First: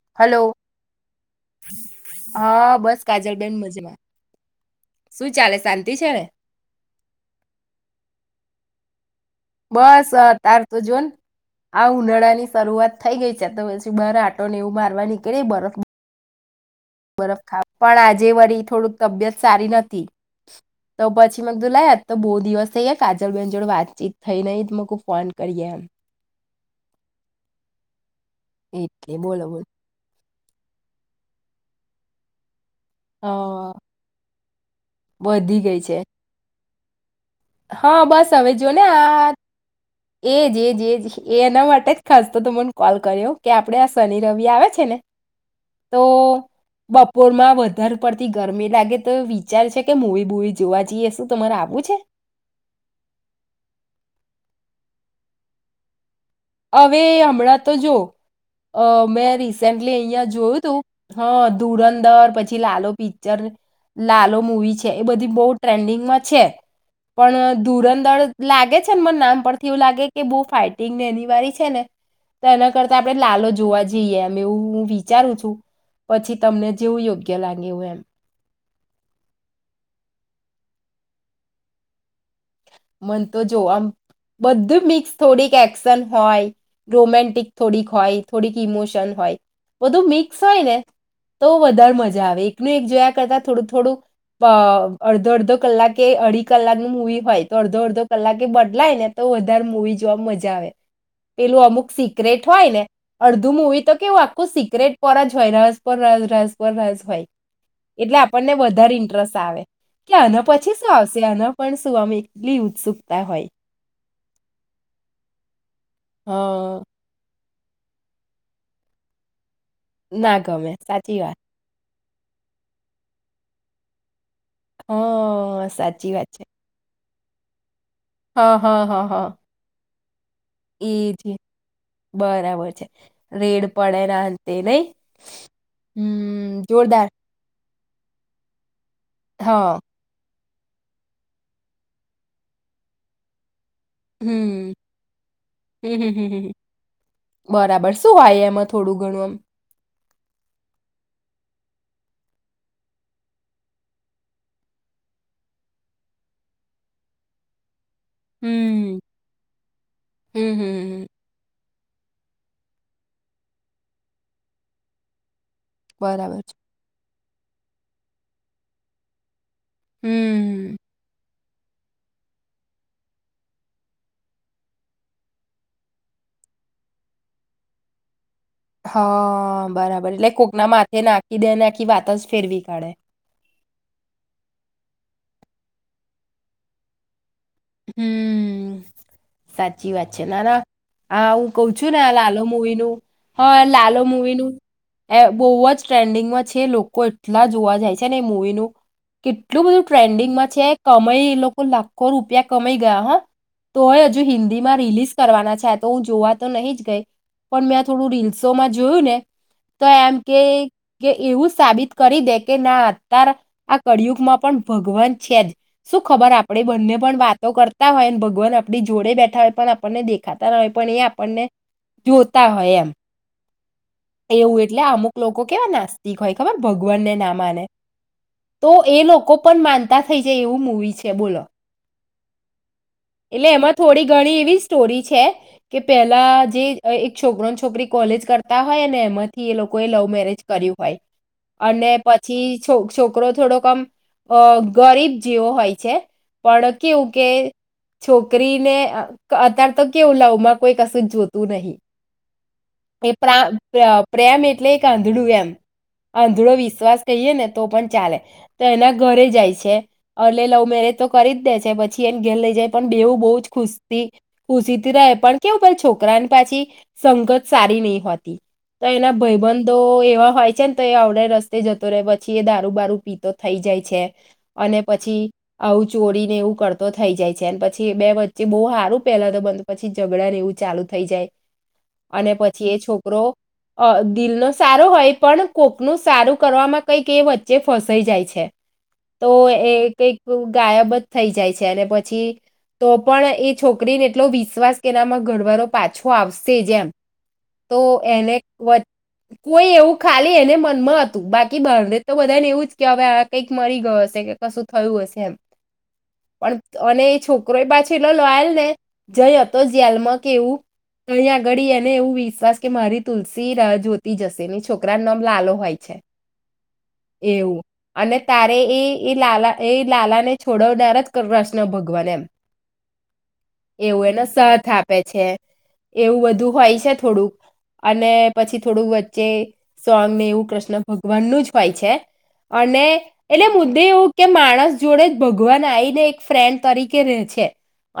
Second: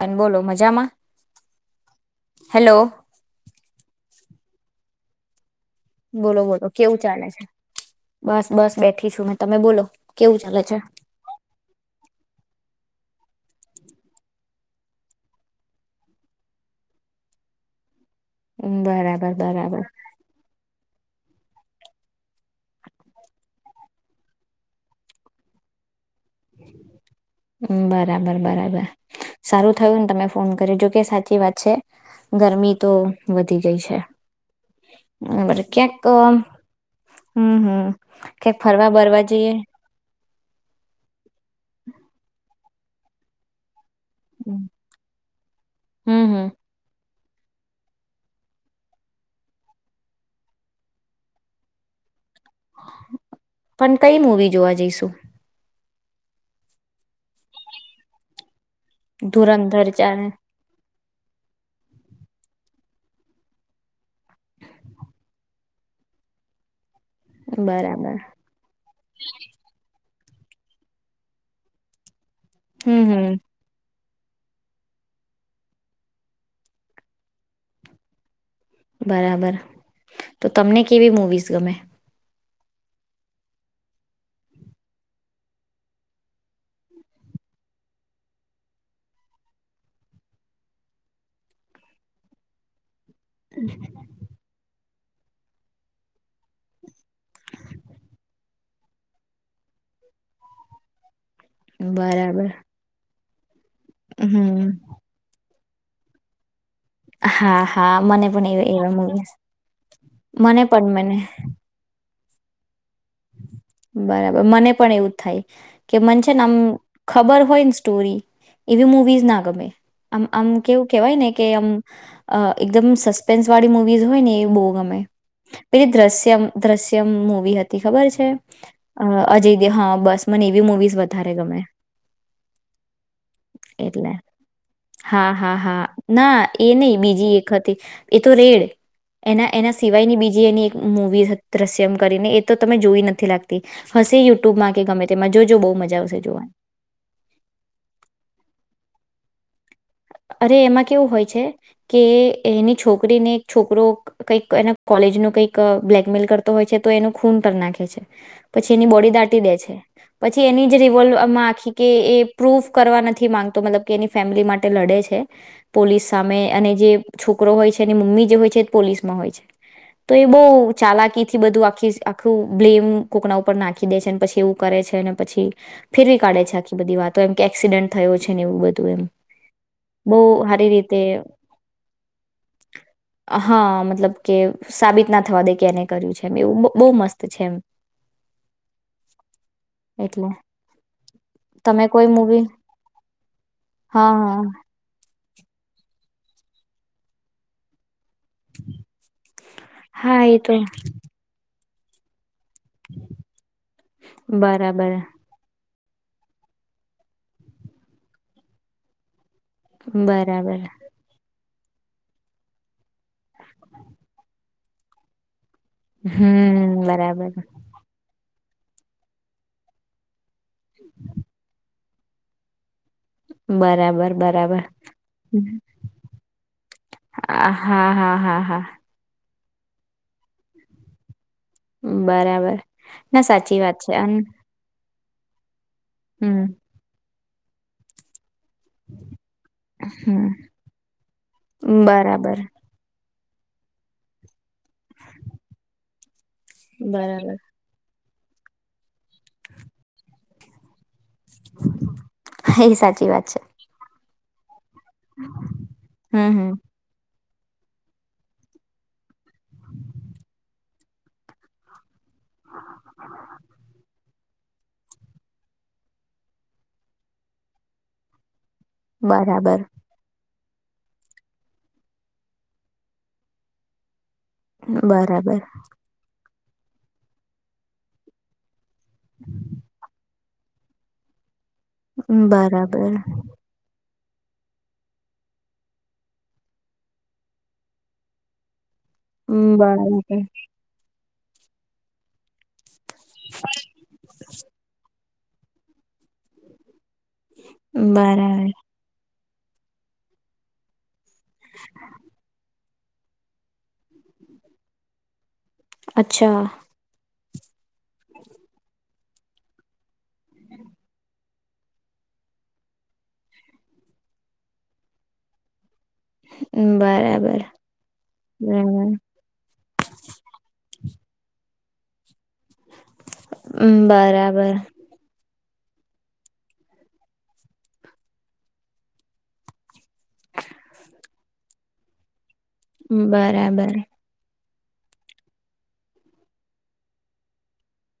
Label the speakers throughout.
Speaker 1: અને બોલો
Speaker 2: હલો.
Speaker 1: મજામાં
Speaker 2: હા
Speaker 1: હેલો
Speaker 2: બસ કાજલ બેન મજામાં. શું ચાલે શાંતિ છે ને
Speaker 1: બોલો બોલો કેવું ચાલે છે? બસ બસ બેઠી છું મે.
Speaker 2: બસ અત્યાર તો જોને આ ઉનાળાની શરૂઆત થઈ ગઈ છે, તો પછી બાર આટો ને એવુ મારવાની કેવી બરફ બરફ ખા પણ આજે જે વરી થોડુંક
Speaker 1: બરાબર
Speaker 2: તબિયત સારી
Speaker 1: બરાબર
Speaker 2: નથી. તો પછી મે કીધું લાય આતો બહુ દિવસ થઈ કાજલ બેન જોડે વાતચીત થઈ નહીં તો મેં કીધું ફોન કરીએ એમ.
Speaker 1: બરાબર બરાબર
Speaker 2: એટલે બોલો બોલો
Speaker 1: સારું થયું ને તમે ફોન કર્યો, જો કે સાચી વાત છે ગરમી તો
Speaker 2: હ
Speaker 1: વધી ગઈ છે બરાબર ક્યાંક હમ
Speaker 2: હ
Speaker 1: હમ
Speaker 2: બસ હવે
Speaker 1: ક્યાંક
Speaker 2: જો ને
Speaker 1: ફરવા બરવા
Speaker 2: આ
Speaker 1: જઈએ
Speaker 2: એજ એજ એજ એ એના માટે જ ખાસ તો ત મને કોલ કર્યો કે આપણે શનિ રવિ આવે છે ને તો
Speaker 1: હમ હમ
Speaker 2: બપ પોરમાં વધારે પડતી ગરમી લાગે તો વિચાર છે, કે મૂવી બુવી જોવા જઈએ શું તમારે આવવું છે?
Speaker 1: પણ કઈ મુવી જોવા જઈશું?
Speaker 2: અવે એ હમણાં તો જો અ મેં
Speaker 1: ધુરંધર
Speaker 2: રિસેન્ટલી
Speaker 1: ચાર
Speaker 2: અહિયાં જોયું તું હા, ધુરંધર પછી લાલો પિક્ચર લાલો મૂવી છે, એ બધી બહુ ટ્રેન્ડિંગમાં છે. પણ
Speaker 1: બરાબર
Speaker 2: ધુરંધર લાગે છે ને મન નામ પરથી એવું લાગે કે બહુ ફાઇટિંગને એની વારી છે ને તો એના કરતા
Speaker 1: હમ
Speaker 2: આપણે
Speaker 1: હમ
Speaker 2: લાલો જોવા જ જીએ એમ એવું હું વિચારું છું પછી તમને જેવું યોગ્ય લાગે એવું એમ.
Speaker 1: બરાબર, તો તમને કેવી મુવીઝ ગમે?
Speaker 2: મન તો જો આમ બધું મિક્સ થોડીક એક્શન હોય, રોમેન્ટિક થોડીક હોય, થોડીક ઈમોશન હોય બધું મિક્સ હોય ને તો વધારે મજા આવે એકનું એક જોયા કરતા થોડું થોડું અ અડધો અડધો કલાક કે અઢી કલાકની મૂવી હોય તો અડધો અડધો કલાકે બદલાય ને તો વધારે મૂવી જોવામ મજા આવે. પેલું અમુક સિક્રેટ
Speaker 1: બરાબર
Speaker 2: હોય ને અડધું મુવી તો કેવું આખું
Speaker 1: હમ
Speaker 2: સિક્રેટ પર જ હોય રહ પણ રાઝ રાઝ પર રાઝ હોય
Speaker 1: હા હા
Speaker 2: એટલે
Speaker 1: મને પણ
Speaker 2: આપણને
Speaker 1: એ એવા
Speaker 2: વધારે
Speaker 1: મૂવીઝ
Speaker 2: ઇન્ટરેસ્ટ આવે કે આના
Speaker 1: મને
Speaker 2: પછી
Speaker 1: પણ
Speaker 2: શું
Speaker 1: મને
Speaker 2: આવશે આના પણ શું ટલી ઉત્સુક
Speaker 1: બરાબર, મને પણ એવું જ થાય. મન
Speaker 2: હ
Speaker 1: છેને આમ ખબર હોય ન સ્ટોરી એવી મુવીઝ ના ગમે. આમ
Speaker 2: ના
Speaker 1: આમ
Speaker 2: ગમે
Speaker 1: કેવું કેવાય
Speaker 2: સાચી
Speaker 1: ને
Speaker 2: વાત
Speaker 1: કે આમ અ એકદમ સસ્પેન્સવાળી મુવીઝ હોય ને બો
Speaker 2: હ
Speaker 1: ગમે પેલી
Speaker 2: સાચી વાત
Speaker 1: દ્રશ્યમ
Speaker 2: છે
Speaker 1: દ્રશ તેમ મુવી હતી ખબર છે? અ અજય હા બ
Speaker 2: ઇજ ઇ બરાબર છે, રેડ પડે
Speaker 1: એટલે
Speaker 2: રાનતે નઇ?
Speaker 1: હા હા
Speaker 2: હમ્મ, જોરદાર
Speaker 1: તી એતો રેડ. એના એના
Speaker 2: હા
Speaker 1: સિવાયની બીજી જે એની એક મૂવી હ દ્રશ્યમ કરીને તો તમે જોઈ નથી લાગ તી, હશે
Speaker 2: હમ
Speaker 1: યુટુબમાં કે ગમે તેમાં જોજો બો મજા
Speaker 2: હમ હમ
Speaker 1: આવશે
Speaker 2: હમ
Speaker 1: જોવાની.
Speaker 2: હમ. બરાબર શું હોય એમાં થોડું ઘણું અમ?
Speaker 1: અરે એમાં કેવું હોય છે કે એની છોકરીને એક છોકરો કંઈક એના કોલેજ નું કંઈક બ્લેકમેલ કરતો હોય છે તો એનું ખૂન કર નાખે છે. પછી એની
Speaker 2: હમ
Speaker 1: બોડી દાટી દે છે, પછી
Speaker 2: હમ હમ
Speaker 1: એની જ
Speaker 2: હમ.
Speaker 1: રિવોલ્વ અ માં આખી કે એ પ્રૂફ કરવા નથી માંગતો મતલબ કે એની ફેમિલી માટે લડે છે. પોલીસ
Speaker 2: બરાબર
Speaker 1: સામે
Speaker 2: છે
Speaker 1: અને જે છોકરો હોય છે અને મમ્મી જે હોય છે એ જ પોલીસમાં હોય છે. તો એ બોઉ
Speaker 2: હમ
Speaker 1: ચાલાકી થી બધું આખીસ આખું બ્લેમ કોકના ઉપર નાખી દે છે પછી એવું કરે છે, અને પછી ફેરવી કાઢે છે આખી બધી વાતો એમ કે એક્સિડેન્ટ થયો છે ને એવું બધું એમ.
Speaker 2: હા બરાબર
Speaker 1: બઉ
Speaker 2: એટલે કોકના
Speaker 1: હારી
Speaker 2: માથે
Speaker 1: રીતે,
Speaker 2: નાખી દે ને આખી વાત જ ફેરવી કાઢે
Speaker 1: હ મતલબ કે, સાબિત ના થવા દે કે એને કર્યુ છે, એમ એવું બહુ મસ્
Speaker 2: હમ્મ્મ, સાચી વાત છે.
Speaker 1: એટલે
Speaker 2: ના ના આ હું કઉ
Speaker 1: તમે
Speaker 2: છું ને
Speaker 1: કોઈ
Speaker 2: લાલો મૂવી નું હ લાલો
Speaker 1: હા હા
Speaker 2: મવીનું એ બઉ જ ટ્રેન્ડિંગમાં છે લોકો એટલા જોવા જાય છે ને એ મૂવી નું, કેટલું બધું
Speaker 1: હા એ
Speaker 2: ટ્રેન્ડિંગમાં
Speaker 1: તો
Speaker 2: છે કમય એ લો કો લાખો રૂપિયા કમય ગયા હ, તો એ હજુ હિન્દી માં
Speaker 1: બરાબર
Speaker 2: રિલીઝ કરવાના છે તો હું જોવા તો નહીં જ ગઈ, પણ મેં આ થોડું રીલ્સોમાં જોયું ને તો એમ કે
Speaker 1: બરાબર
Speaker 2: કે એવું સાબિત કરી દે કે, ના અતાર આ કળિયુગમાં પણ ભગવાન છે જ શું ખબર આપણેે
Speaker 1: હમ
Speaker 2: બંને પણ
Speaker 1: બરાબર
Speaker 2: વાત તા હોયન ભગવાન આપણી જોડે બેઠા હોય પણ આપણને દેખ ખાતા ન હોય પણ એ આપર્ણને જોતા હોય એમ.
Speaker 1: બરાબર
Speaker 2: એવું,
Speaker 1: બરાબર
Speaker 2: એટલે આ અમુક લોકો કેવા નાસ્તિક હોય ખબર ભગવાનને ના
Speaker 1: હા
Speaker 2: માને
Speaker 1: હા હા હા
Speaker 2: તો એ લોકો પણ માનતા થઈ જાય એવું મુૂવી છે બોલો
Speaker 1: બરાબર ના
Speaker 2: એટલે
Speaker 1: સાચી
Speaker 2: એમાં
Speaker 1: વાત છે
Speaker 2: થોડી
Speaker 1: અન
Speaker 2: ઘણી એવી સ્ટોરી છે કે પહેલા
Speaker 1: હમ
Speaker 2: જે એક છોકરોને છોકરી કોલેજ કરતા હોય ને એમાંથી એ લોકોએ લવ
Speaker 1: હમ
Speaker 2: મેરેજ કર્યું હોય અને
Speaker 1: બરાબર
Speaker 2: પછી છ છોક છોકરો થોડોક આમ અ ગરીબ જેવો હોય છે પણ કેવું કે
Speaker 1: બરાબર
Speaker 2: છોકરીને અત્યારે તો કેવું લવમાં કોઈ કશું જોતું નહી
Speaker 1: સાચી
Speaker 2: એ
Speaker 1: વાત છે
Speaker 2: પ્રા પ્ર પ્રેમ એટલે એક આંધળું એમ
Speaker 1: હમ હમ
Speaker 2: આંધળો વિશ્વાસ કહીએ ને તો પણ ચાલે તો એના ઘરે જાય છે અર્લી લવ મેરેજ તો કરી જ દે છે પછી એને ઘેર લઈ જાય પણ બેવું બહુ જ ખુશ ખુશીથી રહે પણ કેવું પણ છોકરાની પાછી સંગત સારી નહી હોતી. તો એના
Speaker 1: બરાબર
Speaker 2: ભયબંધો એવા હોય. છેન તો એ અ આવડે રસ્તે જતો રહેે પછી એ દારૂ બારૂ પીતો થઈ જાય છે. અને પછી
Speaker 1: બરાબર
Speaker 2: આવું ચોરીને એવું કરતો થઈ જાય. પછી બે વચ્ચે બહુ હ પેલા તો બંધ પછી જગ ળા ને એવું ચાલુ થઈ જાય. અને પછી એ
Speaker 1: બરાબર.
Speaker 2: છોકરો અ દિલનો સારો હોય પણ કોકનું સારું કરવામાં કંઈક એ વચ્ચે ફસાઈ જાય છે. તો એ કંઈક ગાયબ જ થઈ જાય છે અને પ છી તો પણ એ છોકરીને એટલો વિશ્વાસ કે એનામાં ઘરવારો પાછો આવશે જ એમ. તો એને
Speaker 1: બરાબર
Speaker 2: વચ કોઈ એવું ખાલી એને મનમાં હતું બાકી બહાર ને તો બધાને એવું જ કે હવે આ કઈક મરી ગયો હશે કે કશું થયું હશે એમ
Speaker 1: અચ્છા
Speaker 2: પણ એ છોકરો એ પાછ એલો લોયલ ને જઈ હતો જેલમાં કે એવું કઈ આગળ એને એવું વિશ્વાસ કે મારી તુલસી રાહ જોતી જશે ને છોકરા નામ લાલો હોય. છે
Speaker 1: બરાબર
Speaker 2: એવું અને તારે એ
Speaker 1: બરાબર
Speaker 2: એ લાલા એ લાલા ને છોડવનાર જ કૃષ્ ણ ભગવાન એમ. એવું એને
Speaker 1: બરાબર
Speaker 2: સાથ આપે છે. એવું બધું હોય છે થોડુંક અને પછી થોડુંક વચ્ચે સોંગ ને એવું કૃષ્ણ ભગવાનનું જ હોય છે. અને એટલે
Speaker 1: બરાબર
Speaker 2: મુદ્દે એવું કે માણસ જોડે જ ભગવાન આઈને ફ્રેન્ડ તરીકે રેહ છે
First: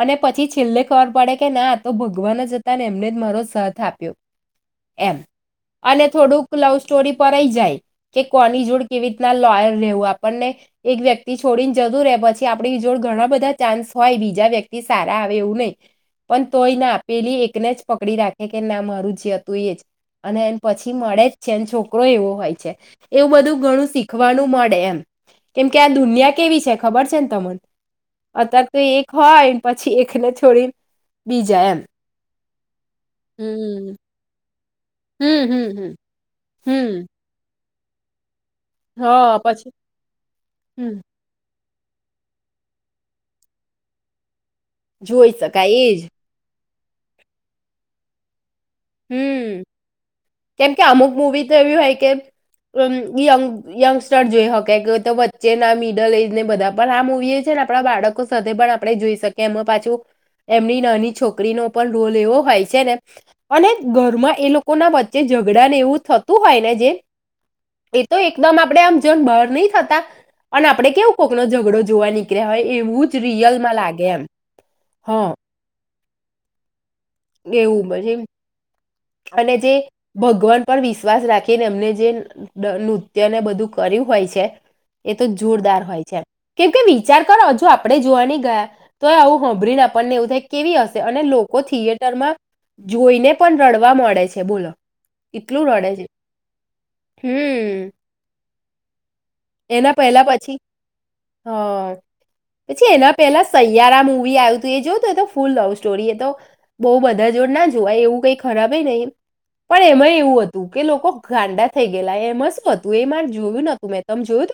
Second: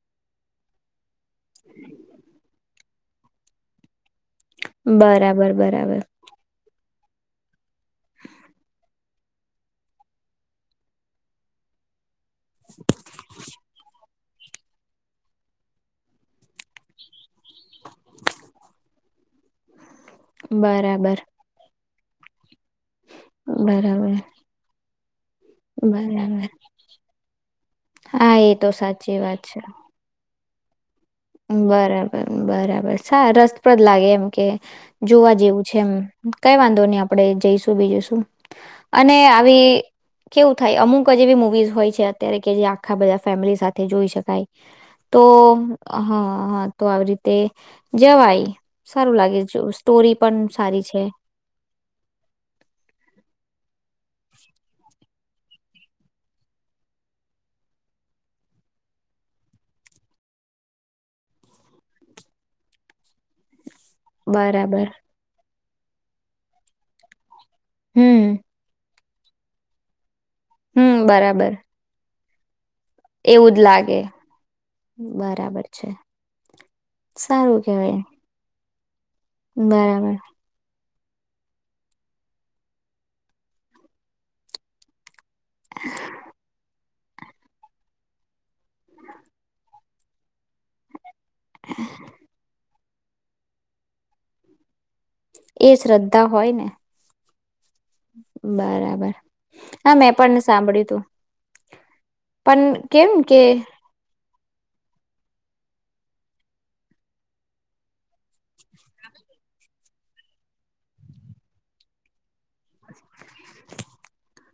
Speaker 2: અને પછી છેલ્લે ખબર પડે કે ના આતો ભગવાન જ હતા ને એમને મારો સાથ આપ્યો. એમ
Speaker 1: બરાબર બરાબર.
Speaker 2: અને થોડુંક લવ સ્ટોરી પર એઈ જાય. કે કોની જુડ કેવી રીતના લોયર રહેવું આપણને એક વ્યક્તિ છોડીને જતું રહેે પછી આપડી જોડ ઘણા બધા ચાન્સ હોય બીજા વ્યક્તિ સારા આવે એવું નહીં પણ તોય ના પેલી એકને જ પકડી રાખે કે ના મારું જે હતું એ જ. અને એન પછી મળે જ છે એન છોક કરોય એવો હોય છે. એવું બધું ઘણું
Speaker 1: બરાબર
Speaker 2: શીખવાનું મળે એમ. કેમ કે આ દુનિયા
Speaker 1: બરાબર
Speaker 2: કેવી છે ખબર છે ન તમન?
Speaker 1: હા એ
Speaker 2: અત્યારે તો એક
Speaker 1: સાચી
Speaker 2: હોય ન પછી એક એને છોડીન
Speaker 1: અ બરાબર. હમ્મ બરાબર. સા રસપ્રદ
Speaker 2: હમ
Speaker 1: લાગે એમ કે જોવા
Speaker 2: હમ
Speaker 1: જેવું
Speaker 2: હમ
Speaker 1: છે એમ
Speaker 2: હમ
Speaker 1: કાઈ વાંધો નઈ
Speaker 2: હમ
Speaker 1: આપડે જઈશ શું બીજું શું?
Speaker 2: હ
Speaker 1: અને આવી
Speaker 2: પછી
Speaker 1: કેવું થાય
Speaker 2: હમ
Speaker 1: અમુક જ એવી મુવીઝ હોય છે અત્યારે કે જે આખા બધા ફેમિલી સાથે જોઈ શકાય. તો
Speaker 2: જોય શકાય એ
Speaker 1: હા
Speaker 2: જ
Speaker 1: હા. તો આવી રીતે જવાય. સારું લાગે જો
Speaker 2: હમ્મ
Speaker 1: સ્ટોરી પણ
Speaker 2: કેમ કે
Speaker 1: સારી છે
Speaker 2: અમુક મુવી તો એવી હોય કે અ ય યંગ સ્ટર જોઈ શકે તો વચ્ચે ના મિડલ એજ ને બધા પણ આ મુવી એ છે ને આપણા બાળકો સાથે પણ આપણે જોઈ શકીએ એમાં પાછું એમની નાની છોકરીનો પણ રોલ એવો હોય છે ને અને ઘરમાં એ
Speaker 1: બરાબર
Speaker 2: લોકોના વચ્ચે ઝ ધણાંને એવું થતું હોય ને જે એ તો
Speaker 1: હમ
Speaker 2: એકદમ આપડે આમ બહાર નહી થતા પણ આપડે
Speaker 1: હમ
Speaker 2: કેવો કોઈકનો
Speaker 1: બરાબર
Speaker 2: ઝઘડો જોવા નીકળ્યો નીકડ્યા હોય
Speaker 1: એવું જ લાગે
Speaker 2: હા
Speaker 1: બરાબર છે [inaudible] સારું
Speaker 2: એવું
Speaker 1: કહેવાય
Speaker 2: પછી અને જે ભગવાન પર વિશ વિશ્વાસ રાખીને એમને જે નૃત્ય ને બધું કર્યું હોય છે એ તો જોરદાર હોય છે કેમકે વિચાર કરો હજુ આપણે જોવાની ગયા તોય આવું હોંમભ્રીને આપણે આપ ને એવું થાય કે કેવી અને લોકો થીયે જોઈને પણ રડવા મળે છે બોલો
Speaker 1: એ
Speaker 2: એટલું રડે છે
Speaker 1: શ્રદ્ધા હોય ને
Speaker 2: હમ
Speaker 1: હમ બરાબર
Speaker 2: એના
Speaker 1: હા મેં
Speaker 2: પહેલા
Speaker 1: પણ
Speaker 2: પછી
Speaker 1: સાંભળ્યું તું
Speaker 2: હ
Speaker 1: પણ
Speaker 2: પછી
Speaker 1: કેમ
Speaker 2: એના
Speaker 1: કે
Speaker 2: પહેલા સયારા મુવી આયુંતુ એ જો તો તો ફૂલ લવ સ્ટોરી એ તો બહ બધા જોડ ના જોવાય એવું કઈ ખરાબ નહી પણ એમાં એવું હતું કે લોકો ગાંડા થઈ ગયલા એમાં શુ હતું એ માર જોયું નતું મેં જોયુતુ?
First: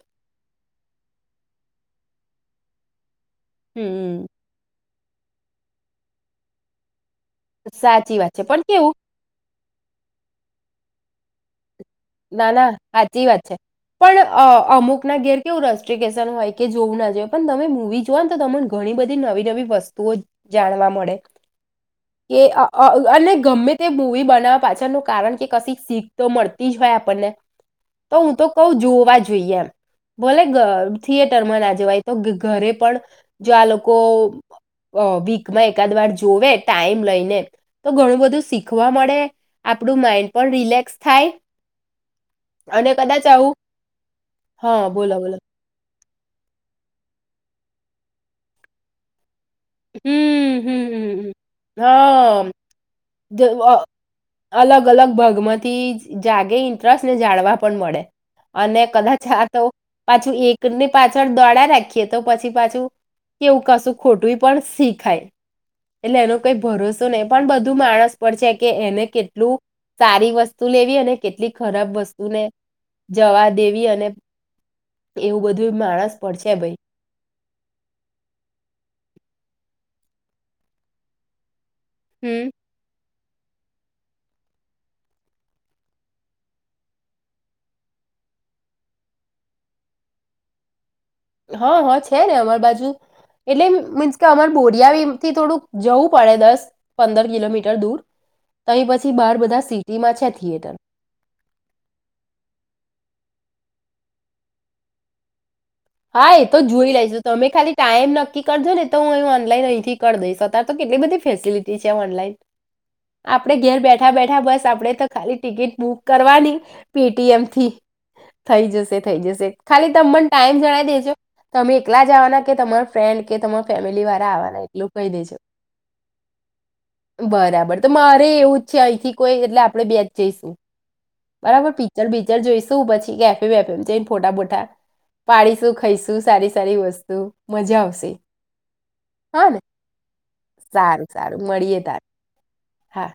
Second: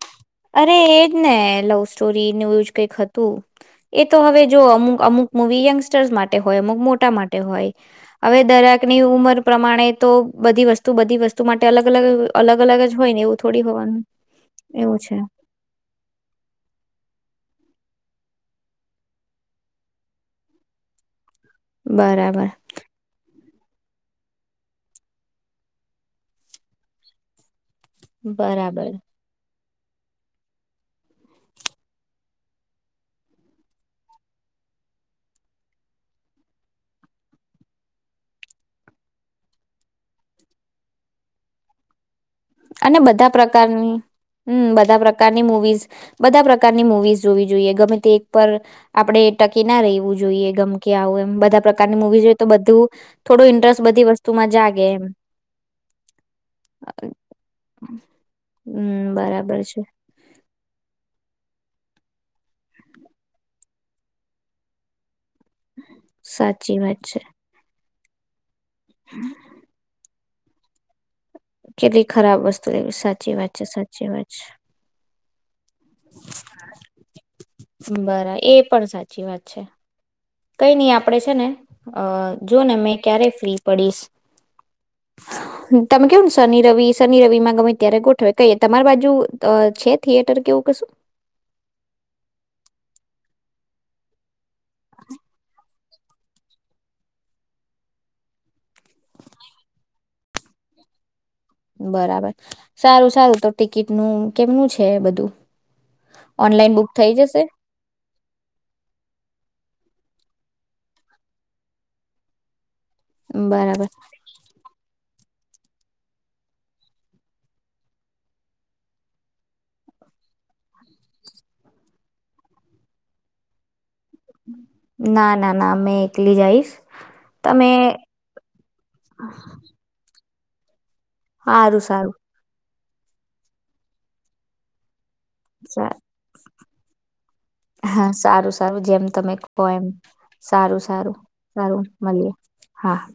Speaker 1: અરે એજ ને લવ સ્ટોરી ન્યૂજ કઈક હતું ત એ તો
Speaker 2: હમ.
Speaker 1: હવે જો અમુક અમુક મૂવી યંગસ્ટર્સ માટે હોય અમુક મોટા માટે હોય
Speaker 2: સાચી વાત
Speaker 1: હવે
Speaker 2: છે પણ કેવું
Speaker 1: દરાકની ઉમર પ્રમાણે તો બધી વસ્તુ બધી વસ્તુ માટે અલગ અલગ
Speaker 2: ના
Speaker 1: અલગ
Speaker 2: ના
Speaker 1: અલગ જ હોય ને
Speaker 2: સાચી
Speaker 1: એવું
Speaker 2: વાત છે.
Speaker 1: થોડી હોવાનું
Speaker 2: પણ અ
Speaker 1: એવું
Speaker 2: અમુક
Speaker 1: છે
Speaker 2: ઘેર કેવું રસ્ટ્રિકેશન હોય કે જોવું ના જોઈય પણ તમે મવી જુને તો તમને ઘણી બધી નવી નવી વસ્તુઓ જાણવા મળે કે
Speaker 1: બરાબર
Speaker 2: અ અને ગમે તે મૂવી બનાવવા પાછળનું કારણ કે કશી શીખ તો મળતી તી જ હોય આપણને તો હું તો કઉ
Speaker 1: બરાબર
Speaker 2: જોવા જોઈએ એમ ભોલે થિયેટરમાં ના જવાય તો ઘરે પણ જો આ લોકો વીકમાં એકાદ વાર જોવે ટાઈમ લઈને તો ઘણું બધું શીખવા મળે. આપણું માઈન્ડ પણ રિલેક્સ થાય.
Speaker 1: અને
Speaker 2: કદાચ
Speaker 1: બધા
Speaker 2: આવું
Speaker 1: પ્રકાર, હમ્મ,
Speaker 2: હા
Speaker 1: બધા
Speaker 2: બોલો બોલો
Speaker 1: પ્રકારની મુવીઝ બધા પ્રકારની મુવીઝ જોવી જોઈએ ગમે તે એક પર આપણે ટકી ના રવું જોઈએ.
Speaker 2: હમ
Speaker 1: ગમકી આવું એમ
Speaker 2: હમ
Speaker 1: બધા
Speaker 2: હ
Speaker 1: પ્રકારની મુવી હોય તો બધું થોડું ઇન્ટરેસ્ટ બધી વસ્તુમાં જાગે
Speaker 2: અલગ
Speaker 1: એમ.
Speaker 2: અલગ ભાગમાંથી જ જાગે ઇન્ટરેસ્ટને જાળવા પણ મળે અને
Speaker 1: હમ
Speaker 2: કદાચ આ
Speaker 1: બરાબર
Speaker 2: તો
Speaker 1: છે
Speaker 2: પાછું એકને પાછળ દોડા રાખીએ તો પછી પાછું કેવું કશું ખોટું પણ શીખાય. એટલે એનો કઈ
Speaker 1: સાચી વાત
Speaker 2: ભરોસો
Speaker 1: છે
Speaker 2: નહી પણ બધું માણસ પડશે કે એને કેટલું સારી વસ્તુ લેવી અને કેટલી ખરાબ
Speaker 1: કેટલી ખરાબ
Speaker 2: વસ્તુને
Speaker 1: વસ્તુ લે સાચી
Speaker 2: જવા
Speaker 1: વાત છે,
Speaker 2: દેવી અને
Speaker 1: સાચી વાત છે.
Speaker 2: એવું બધું માણસ પર છે ભાઈ
Speaker 1: બરા એ પણ સાચ ચી વાત છે. કઈ નઈ આપડે છે ને અ
Speaker 2: હમ
Speaker 1: જોને મે ક્યારે ફ્રી પડીશ તમે કેવું ને શનિ રવિ શનિ રવિ માં ગમે ત્યારે ગોઠવે કહી તમારી બાજુ છે થિયેટર કે એવું કશું
Speaker 2: હા હા છે ને અમાર બાજુ એટલે મીન્સ કે અમાર બોડિયાબીમ થી થોડુંક જવું પડે દસ પંદર કિલોમીટર દૂર તહી પછી બાર બધા સિટીમાં છે થિયેટર
Speaker 1: બરાબર સારું સારું તો ટિકિટનું કેમનું છે એ બધું
Speaker 2: હા એ તો
Speaker 1: ઓનલાઈન બુક
Speaker 2: જોઈ
Speaker 1: થઈ
Speaker 2: લેશ
Speaker 1: જશે
Speaker 2: તમે ખાલી ટાઈમ નક્કી કરજો ને તો હું ઓનલાઈન અહીંથી કર દઈશ અ તાર તો કેટલી બધી ફેસિલિટી છે ઓનલાઈન આપડે ઘેર
Speaker 1: બરાબર
Speaker 2: બેઠા બેઠા બસ આપડે તો ખાલી ટિકિટ બુક કરવાની પેટીએમથી થઈ જશે થઈ જશે ખાલી તમ મને ટાઈમ જણાય દેજો તમે એકલા જવાના કે તમાર ફ્રેન્ડ કે તમાર ફેમિલી વાડા એટું ક
Speaker 1: ના
Speaker 2: દેજો
Speaker 1: ના ના મેં એકલી જઈશ તમે
Speaker 2: બરાબર તો મારે એવું જ છે અહીંથી કોઈ એટ આપણે બેજ જઇસું બરાબર
Speaker 1: સારું
Speaker 2: પીકચર
Speaker 1: સારું
Speaker 2: બીકચર જોઈશું શું પછી કેફે વેફેમ જઈને ફોટા બોટા પાળીસુખ
Speaker 1: સા
Speaker 2: ખઈશું સારી સારી વસ્તુ મજા
Speaker 1: હા
Speaker 2: આવશે
Speaker 1: સારું સારું જેમ તમે
Speaker 2: હા ને
Speaker 1: કહો એમ
Speaker 2: સારું સારું મળીએ તારે હા